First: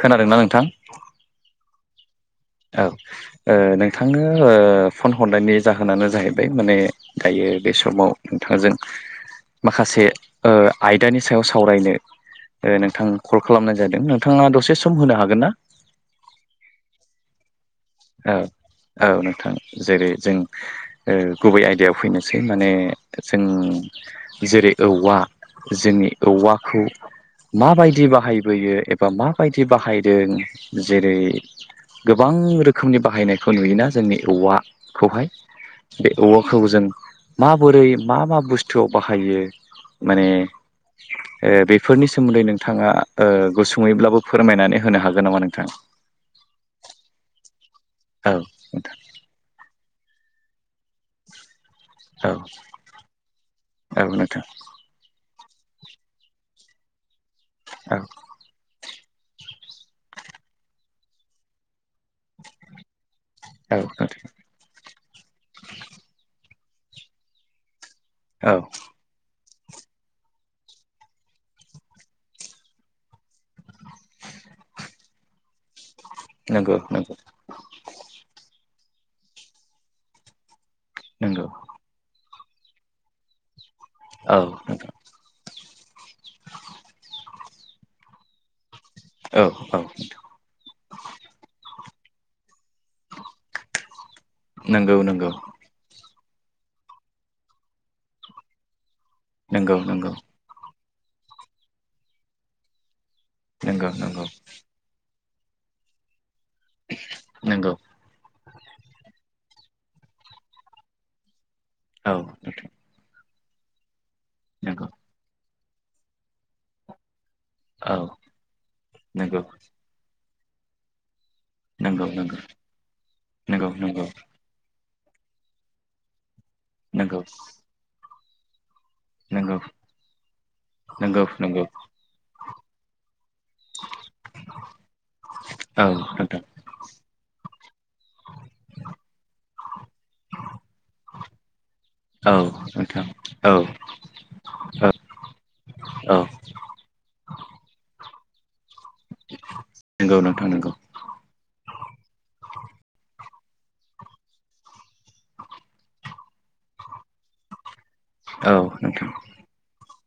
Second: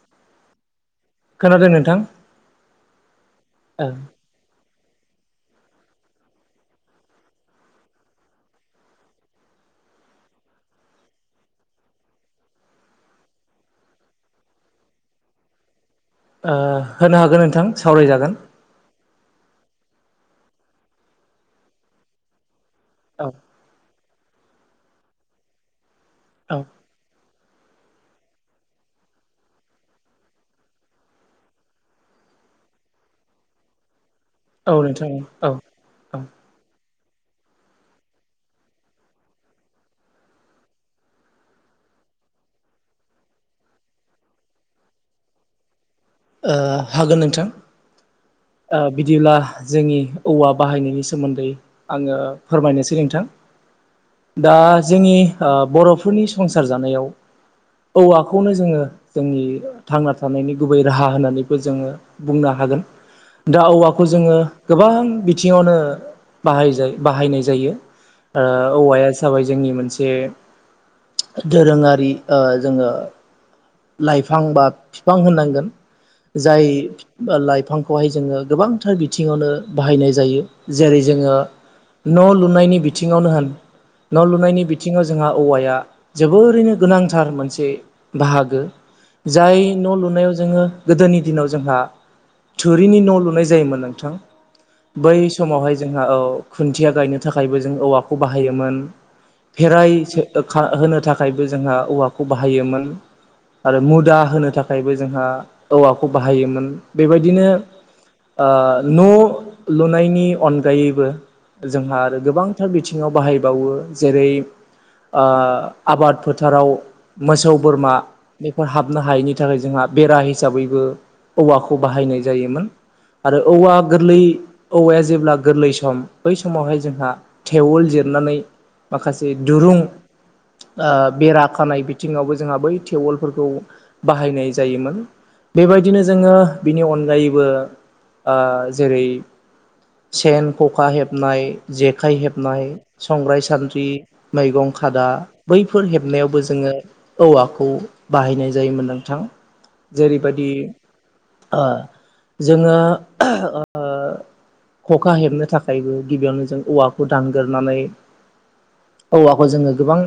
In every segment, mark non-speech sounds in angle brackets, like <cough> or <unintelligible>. खोनादोंना नोंथां? खोनादों नोंथां। औ ओ नोंथांनो ओ फन हरनायनि जाहोनानो जाहैबाय माने दायो बे समाव नोंथांजों माखासे आयदानि सायाव सावरायनो नोंथां कल खालामनाय जादों नोंथाङा दसे सम होनो हागोन ना? ओ होनो हागोन नोंथां औ सावरायजागोन। औ नोंथां जेरै जों ओ गुबै आयदायाव फैनोसै। माने औ जों जेरै औवा जोंनि औ औवाखौ माबायदि बाहायबोयो एबा माबायदि बाहायदों जेरै गोबां रोख खोमनि बाहायनायखौ नुयोना जोंनि औ नोंथां औवाखौहाय औ बे औ औवाखौ जों माबोरै मा मा बुस्थुआव बाहायो माने ओ बेफोरनि सोमोन्दै नोंथाङा ओ गुसुंङैब्लाबो फोरमायनानै होनो हागोन नामा नोंथां? ओ हागोन नोंथां औ ओ नोंथां बिदिब्ला जोंनि औवा। बाहायनायनि सोमोन्दै आङो औ फोरमायनोसै नोंथां औ नोंथां दा जोंनि। ओ बर'फोरनि संसार जानायाव औ औवाखौनो जोङो। जोंनि थांना थानायनि गुबै राहा होननानैबो जोङो। बुंनो हागोन दा औ औवाखौ नोंथां जोङो गोबां बिथिङावनो। बाहाजा बाहायनाय जायो ओ औ औवाया जाबाय। जोंनि मोनसे दोरोङारि ओ जोङो। लाइफां बा बिफां होननांगोन। जाय नंगौ नंगौ लाइफांखौहाय जोङो गोबांथार बिथिङावनो बाहायनाय जायो। जेरै जोङो नंगौ न' लुनायनि बिथिङावनो होन न' औ लुनायनि नोंथां बिथिङाव जोंहा। औवाया जोबोरैनो गोनांथार मोनसे बाहागो। औ जाय औ न' लुनायाव जोङो गोदोनि दिनाव जोंहा। थोरिनि न' लुनाय जायोमोन नोंथां नंगौ बै नंगौ समावहाय जोंहा औ। खुन्थिया गायनो थाखायबो जों औवाखौ बाहायोमोन नंगौ फेराय नंगौ होनो। थाखायबो जोंहा औवाखौ बाहायोमोन आरो नंगौ मुदा नंगौ होनो थाखायबो जोंहा। औवाखौ बाहायोमोन बेबायदिनो नंगौ ओ न'। लुनायनि अनगायैबो जोंहा औ आरो नोंथां गोबांथार बिथिङाव बाहायबावो। जेरै नंगौ ओ आबाद फोथाराव मोसौ बोरमा औ फोर हाबनो हायैनि नंगौ थाखाय जोंहा बेरा हिसाबैबो औवाखौ नंगौ बाहायनाय नंगौ जायोमोन आरो नंगौ औवा नंगौ गोरलै औवाया जेब्ला गोरलै सम बै समावहाय जोंहा नंगौ थेवोल जिरनानै माखासे नंगौ दुरुं नंगौ बेरा नंगौ खानाय बिथिङावबो जोंहा बै टेवोल खौ बाहायनाय जायोमोन औ बेबायदिनो जोङो नोंथां बिनि अनगायैबो ओ जेरै सेन खखा हेबनाय जेखाइ औ हेबनाय नोंथां संग्राय औ सान्द्रि मैगं औ खादा बैफोर औ हेबनायावबो जोङो औवाखौ बाहायनाय जायो। जायोमोन नोंथां नंगौ नोंथां जेरैबायदि नंगौ ओ जोङो ओ खखा हेबनो थाखायबो गिबियावनो जों औवाखौ दानग्रोननानै औ नोंथां औवाखौ जोङो गोबां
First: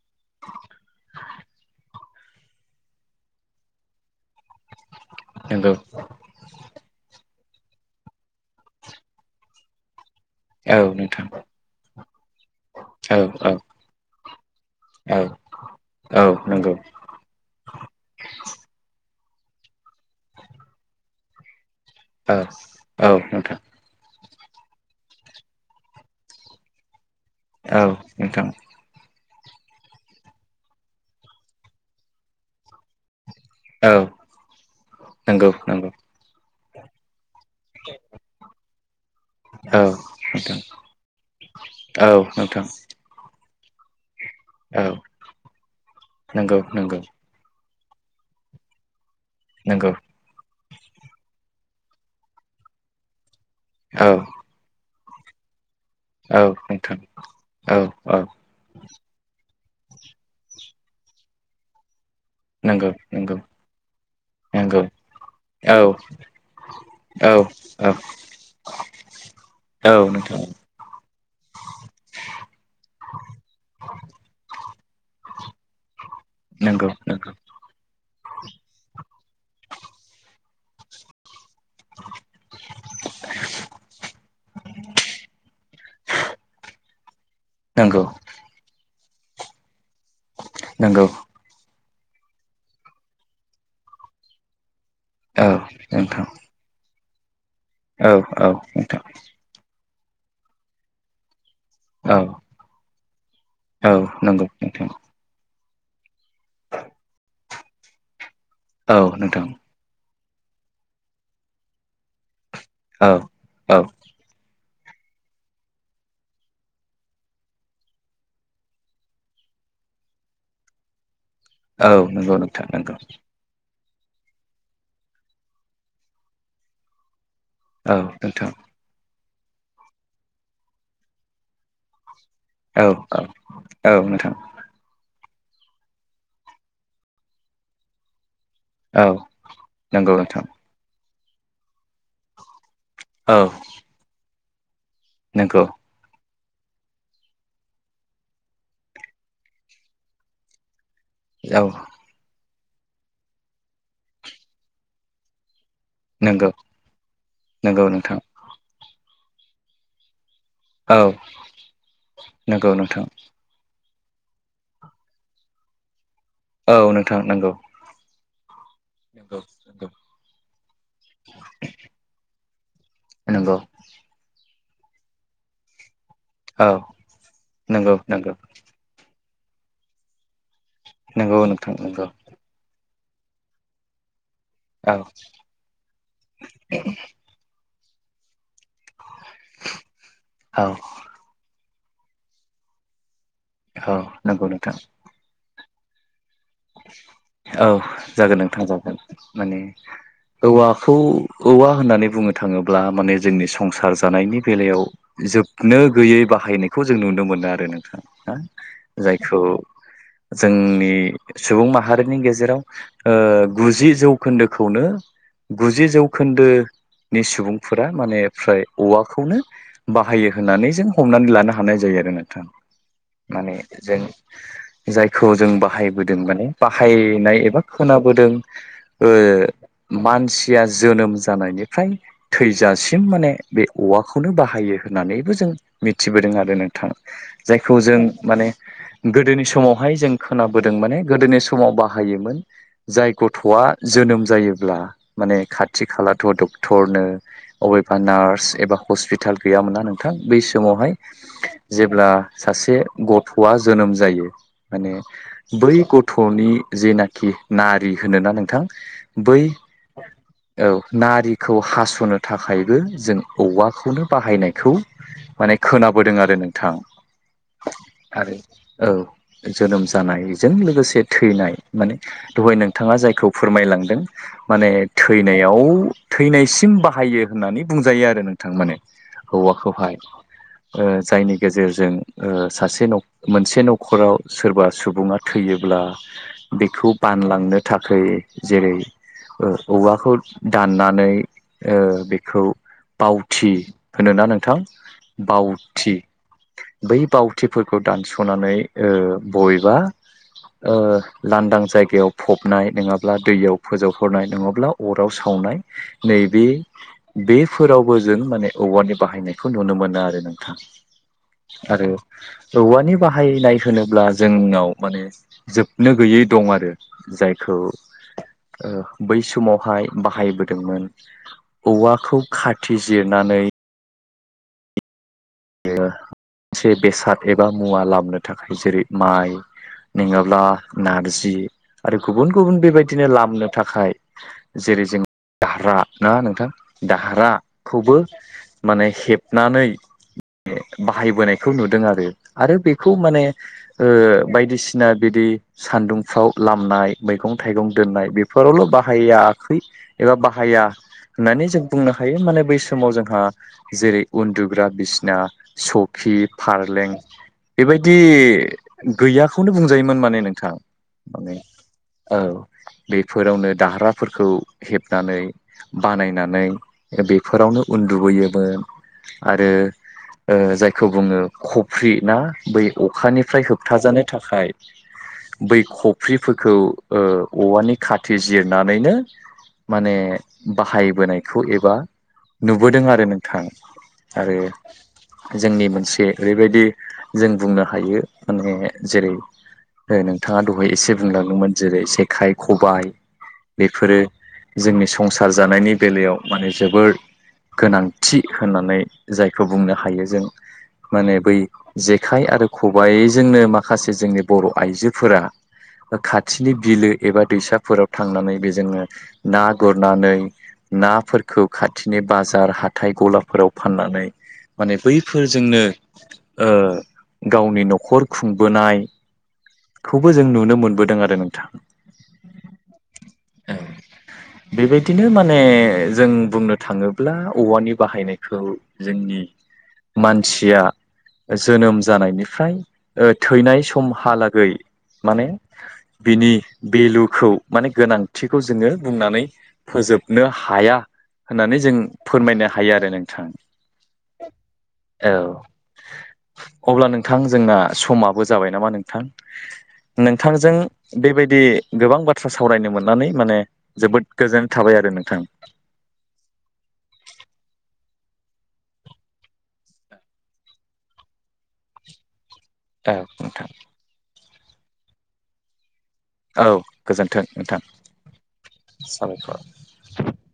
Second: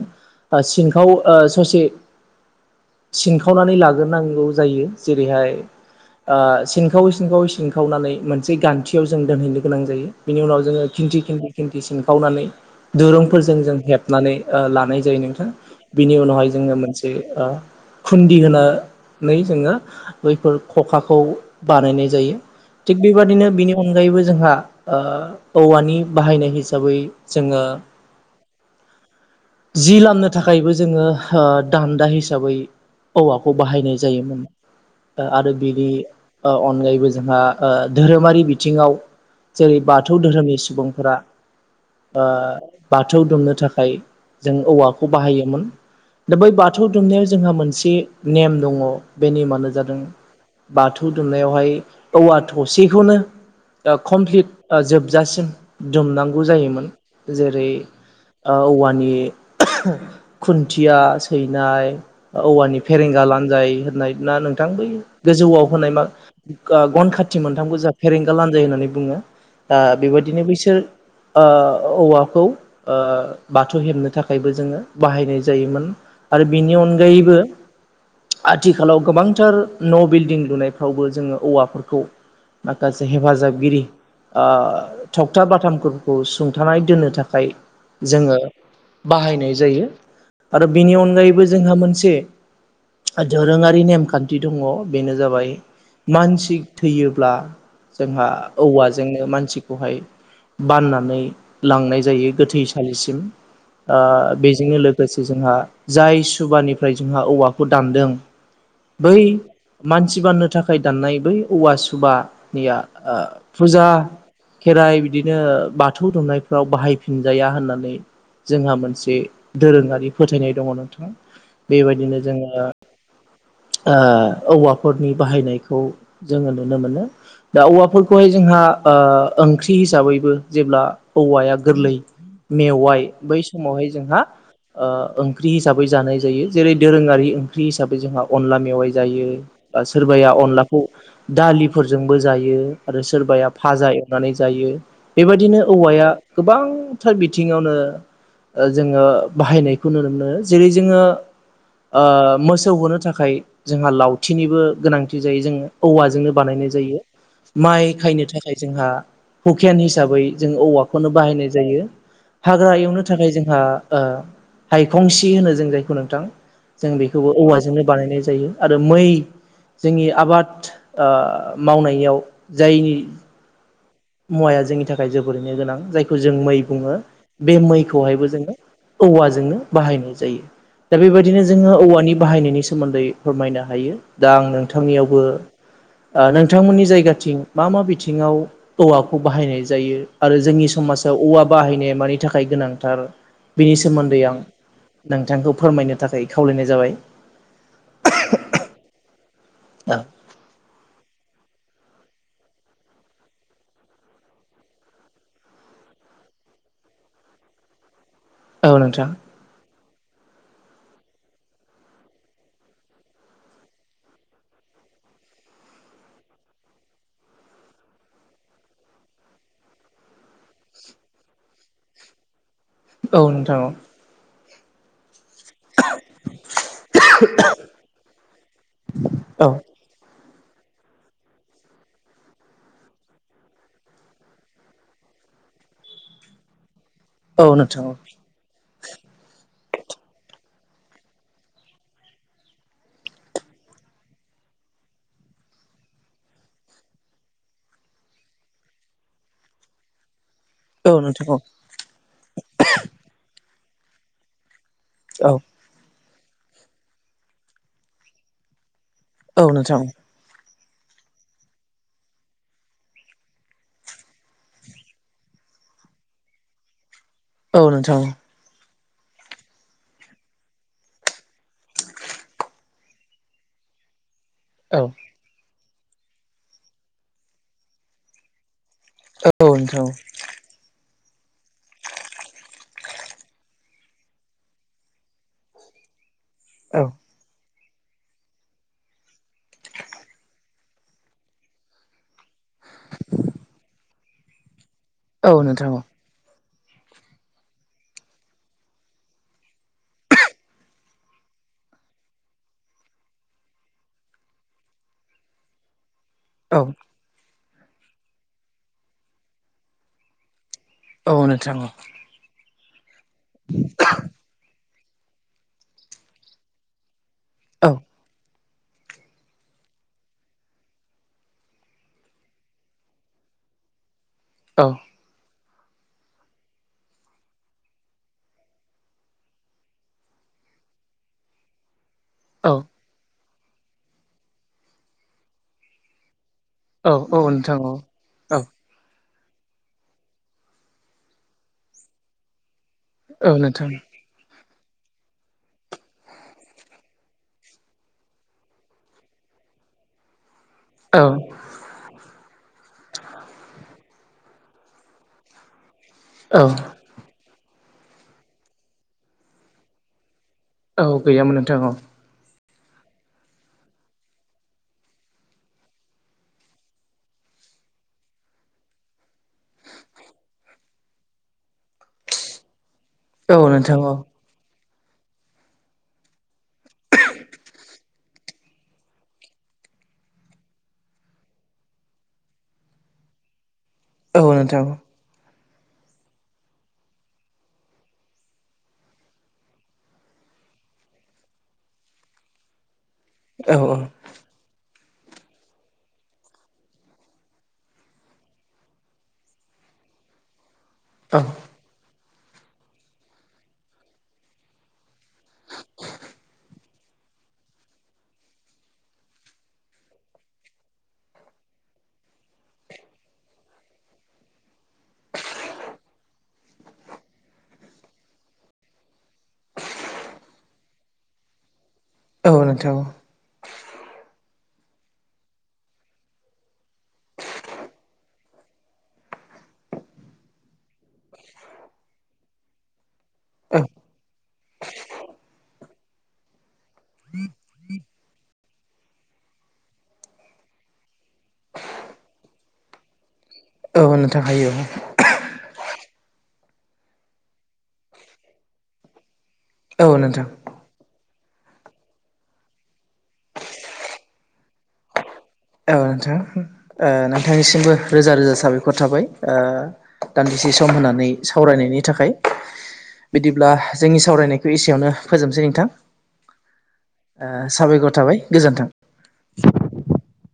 ओ सिंखाव ओ ससे सिनखावनानै लाग्रोनांगौ। जायो जेरैहाय नंगौ ओ सिंखायै सिंखायै सिं सिनखावनानै मोनसे गान्थियाव जों दोनहैनो गोनां जायो। बिनि उनाव औ जोङो खिन्थि नोंथां खिन्थि खिन्थि सिनखावनानै औ औ दिरुंफोरजों जों हेबनानै। ओ लानाय औ जायो नोंथां बिनि औ उनावहाय नंगौ जोङो मोनसे ओ खुन्दि होनो। नै जोङो बैफोर खखाखौ बानायनाय औ जायो थिग औ बेबादिनो नोंथां बिनि अनगायैबो जोंहा। ओ औवानि बाहायनाय हिसाबै जोङो औ नोंथां जि लामनो थाखायबो जोङो ओ दान्दा हिसाबै औवाखौ औ बाहायनाय जायोमोन नंगौ आरो बिनि नंगौ अनगायैबो जोंहा ओ धोरोमारि बिथिङाव जेरै औ बाथौ धोरोमनि नोंथां सुबुंफोरा औ ओ नोंथां बाथौ दुमनो थाखाय। जों औ औवाखौ बाहायोमोन दा बै नंगौ बाथौ नंगौ दुमनायाव जोंहा मोनसे नेम दङ। बे नेमानो नंगौ जादों बाथौ दुमनायावहाय औवा थसेखौनो औ कमप्लिट जोबजासिम औ दुमनांगौ जायोमोन नोंथां जेरै औ औ औवानि खुन थिया सैनाय औवानि नंगौ फेरेंगा नंगौ लानजाय होननाय ना नोंथां नंगौ बै गोजौआव औ होनाय मा गन औ खाथि थि मोनथामखौ जा फेरेंगा लानजाय होननानै बुङो। दा औ नोंथां बेबायदिनो बैसोर ओ औवाखौ बाथौ हेबनो थाखायबो जोङो बाहायनाय जायोमोन। आरो बिनि नंगौ नंगौ अनगायैबो आथिखालाव गोबां टार न' बिल्डिं लुनायफ्रावबो जोङो औवाफोरखौ माखासे हेफाजाबगिरि ओ थगथा बाथामफोरखौ सुंथानाय दोननो थाखाय नंगौ जोङो। बाहायनाय जायो आरो बिनि नंगौ अनगायैबो जोंहा मोन से दोरोङारि नेमखान्थि दङ बेनो औ जाबाय नोंथां मानसि। थैयोब्ला। औ जोंहा औ नोंथां। औवाजोंनो मानसिखौहाय बाननानै। लांनाय औ जायो गोथैसालिसिम औ नंगौ बेजोंनो नोंथां लोगोसे जोंहा जाय सुबानिफ्राय जोंहा औवाखौ दानदों औ बै नोंथां मान मानसि बान्नो थाखाय दाननाय बै औवा सुबानिया औ औ फुजा खेराइ बिदिनो बाथौ दुमनायफोराव बाहायफिनजाया होननानै जोंहा मोनसे दोरोङारि फोथायनाय दङ नोंथां। औ बेबायदिनो नंगौ जोङो। नोंथां नंगौ ओ औवाफोरनि बाहायनायखौ जोङो नुनो मोनो दा औ औवाफोरख बे नोंथां जोंहा ओंख्रि हिसाबैबो जेब्ला औवाया गोरलै औ मेवाइ औ बै समावहाय औ जोंहा नोंथां ओ ख्रि हिसाबै जानाय जायो जेरै दोरोङारि ओंख्रि हिसाबै जोंहा अनला मेवाइ औ जायो बा नंगौ सोरबाया नोंथां अनलाखौ दालिफोरजोंबो जायो। आरो औ सोरबाया फाजा एवनानै जायो बेबायदिनो नंगौ औवाया गोबांथार बिथिङावनो जोङो बाहायनायखौ नुनो मोनो जेरै जोङो औ मोसौ होनो थाखाय जोंहा लावथिनिबो गोनांथि जायो जोङो। औवाजोंनो नंगौ बानायनाय जायो माइ नंगौ नोंथां खायनो थाखाय जोंहा हुकेन हिसाबै जों औ औवाखौनो बाहायनाय जायो नंगौ हाग्रा एवनो नोंथां थाखाय जोंहा ओ हायखंसि होनो जों जायखौ नोंथां औ जों नोंथां बेखौबो नंगौ औवाजोंनो बानायनाय ज जायो आरो मै जोंनि आबाद ओ मावनायाव जायनि। नंगौ औवा जोंनि थाखाय जोबोरैनो गोनां जायखौ जों मै औ बुङो बे नंगौ मैखौहायबो नंगौ जोङो औव ज जोङो बाहायनाय जायो दा नंगौ बेबायदिनो जोङो नोंथां नंगौ औवानि बाहायनायनि सोमोन्दै फोरमायनो हायो। दा आं औ नोंथांनियावबो नोंथांमोननि जायगाथिं मा मा बिथिङाव औवाखौ बाहायनाय जायो आरो जोंनि औ समाजाव औवा बाहायनाया मानि थाखाय गोनांथार। बिनि औ सोमोन्दै आं नंगौ नोंथां नोंथांखौ फोरमायनो थाखाय खावलायनाय जाबाय औ जागोन नोंथां जागोन माने औ औवाखौ औवा होननानै बुंनो थाङोब्ला माने जोंनि संसार जानायनि बेलायाव जोबनो गैयै बाहायनायखौ जों नुनो मोनो आरो नोंथाङा हो औ नोंथां जायखौ जोंनि सुबुं माहारिनि गेजेराव ओ गुजि जौखोन्दोखौनो गुजि जौखोन्दो। नि सुबुंफोरा माने फ्राय औवाखौनो बाहायो होननानै जों हमनानै लानो हानाय जायो। औ मान नोंथां औ जों जायखौ जों। बाहायबोदों माने बाहायनाय एबा खोनाबोदों औ मान सिया जोनोम जानायनिफ्राय थैजासिम माने बे औवाखौनो बाहायो होननानैबो जों मिथिबोदों आरो नोंथां। औ जायखौ नोंथां जों औ माने गोदोनि समावहाय जों खोना बोदों माने गोदोनि समाव बाहायोमोन जाय गथ'आ जोनोम जायोब्ला माने खाथि खालाथ' डक्टरनो अबेबा नार्स एबा हस्पिटाल गैयामोना नोंथां। बै समावहाय औ नोंथां जेब्ला सासे गथ'आ जोनोम जायो। माने औ औ बै गथ'नि जेनाखि नारि होनोना नोंथां। बै औ नोंथां। औ नारिखौ हास'नो थाखायबो जों औवाखौनो बाहायनायखौ माने खोनाबोदों आरो नोंथां। औ नोंथां। आरो औ जोनोम जानाय जों लोगोसे थैनाय माने दहाय नोंथाङा जायखौ फोरमायलांदों माने औ थैनायाव थैनायसिम बाहायो होननानै बुंजायो आरो नोंथां माने औ औवा नोंथां खौहाय। ओ जायनि गेजेरजों ओ सासे मोनसे न'खराव सोरबा सुबुङा थैयोब्ला औ बेखौ बानलांनो थाखाय जेरै ओ औवाखौ दाननानै ओ बेखौ बावथि होनो ना नोंथां औ नोंथां बावथि बै बावथिफोरखौ दानस'नानै ओ बबेबा ओ लांदां जायगायाव फबनाय नङाब्ला दैयाव फोजोबहरनाय नङाब्ला अराव सावनाय नै बे औ बेफोरावबो जों माने औवानि बाहायनायखौ नुनो मोनो आरो नोंथां। औ नोंथां। आरो औवानि बाहायनाय होनोब्ला जोंनाव माने जोबनो गैयै दं आरो जायखौ ओ बै समावहाय बाहायबोदोंमोन, औवाखौ खाथि जिरनानै औ। ओ मोनसे बेसाद एबा मुवा लामोनो थाखाय जेरै माइ नङाब्ला नारजि आरो गुबुन औ गुबुन बेबायदिनो लामनो थाखाय जेरै जों दारहा ना नोंथां? औ औ नोंथां औ दाहाराखौबो औ माने हेबनानै बाहायबोनायखौ नुदों आरो आरो बेखौ माने औ नोंथां ओ बायदिसिना बिदि सानदुंफ्राव लामनाय मैगं थाइगं दोननाय बेफोरावल' बाहायाखै, एबा बा हाया औ होननानै जों बुंनो हायो माने बै समाव जोंहा जेरै उन्दुग्रा बिसि ना सखि औ फारलें बेबायदि गैयाखौनो बुंजायोमोन माने नों थां औ माने गैयामोन नोंथां औ। बेफोरावनो दारहाफोरखौ हेबनानै बानायनानै बेफोरावनो उन्दुबोयोमोन आरो ओ जायखौ बुङो खफ्रि ना बै औ अखानिफ्राय नोंथां औ होबथाजानो थाखाय बै खफ्रिफोरखौ ओ औवानि खाथि जिरनानैनो माने बाहायबोनायखौ एबा नुबोदों आरो नोंथां। औ आरो नोंथां। जोंनि मोनसे ओरैबायदि जों बुंनो हायो माने जेरै ओ नोंथाङा दहाय एसे बुंलांदोंमोन जेरै जेखाइ खबाइ औ बेफोरो जोंनि संसार जानायनि बेलायाव माने जोबोर गोनांथि होननानै जाय खौ बुंनो हायो जों माने बै जेखाय आरो खबायाइजोंनो माखासे जोंनि बर' आइजोफोरा खाथिनि बिलो एबा दैसाफोराव थांनानै बेजोंनो ना गुरनानै नाफोरखौ खाथिनि बाजार हाथाइ गलाफोराव फाननानै माने बैफोरजोंनो गावनि न'खर खुंबोनाय खौबो जों नुनो मोनबोदों आरो नोंथां। औ नोंथां औ। बेबायदिनो माने जों बुंनो थाङोब्ला औवानि बाहायनायखौ जोंनि मानसिया जोनोम जानायनिफ्राय ओ औ थैनाय समहालागै माने बिनि भेलुखौ माने गोनांथिखौ जोङो बुंनानै फोजोबनो हाया। होननानै जों फोरमायनो हायो आरो नोंथां । औ नोथां हायो औ <unintelligible> अब्ला नोंथां जोंना समाबो जाबाय नामा नोंथां औ । नोंथां नोंथांजों बेबायदि गोबां बाथ्रा सावरायनो मोननानै माने जोबोद गोजोननाय थाबाय आरो नोंथां । औ नोंथां ओ नोंथांनिसिमबो रोजा रोजा साबायखर थाबाय ओ दान्दि से सम होनानै सावरायनायनि थाखाय । औ नोंथां बिदिब्ला जोंनि सावरायनायखौ एसेयावनो फोजोबसै नोंथां । औ गोजोन्थों ओ नोंथां साबायखर थाबाय गोजोन्थों साबायखर ।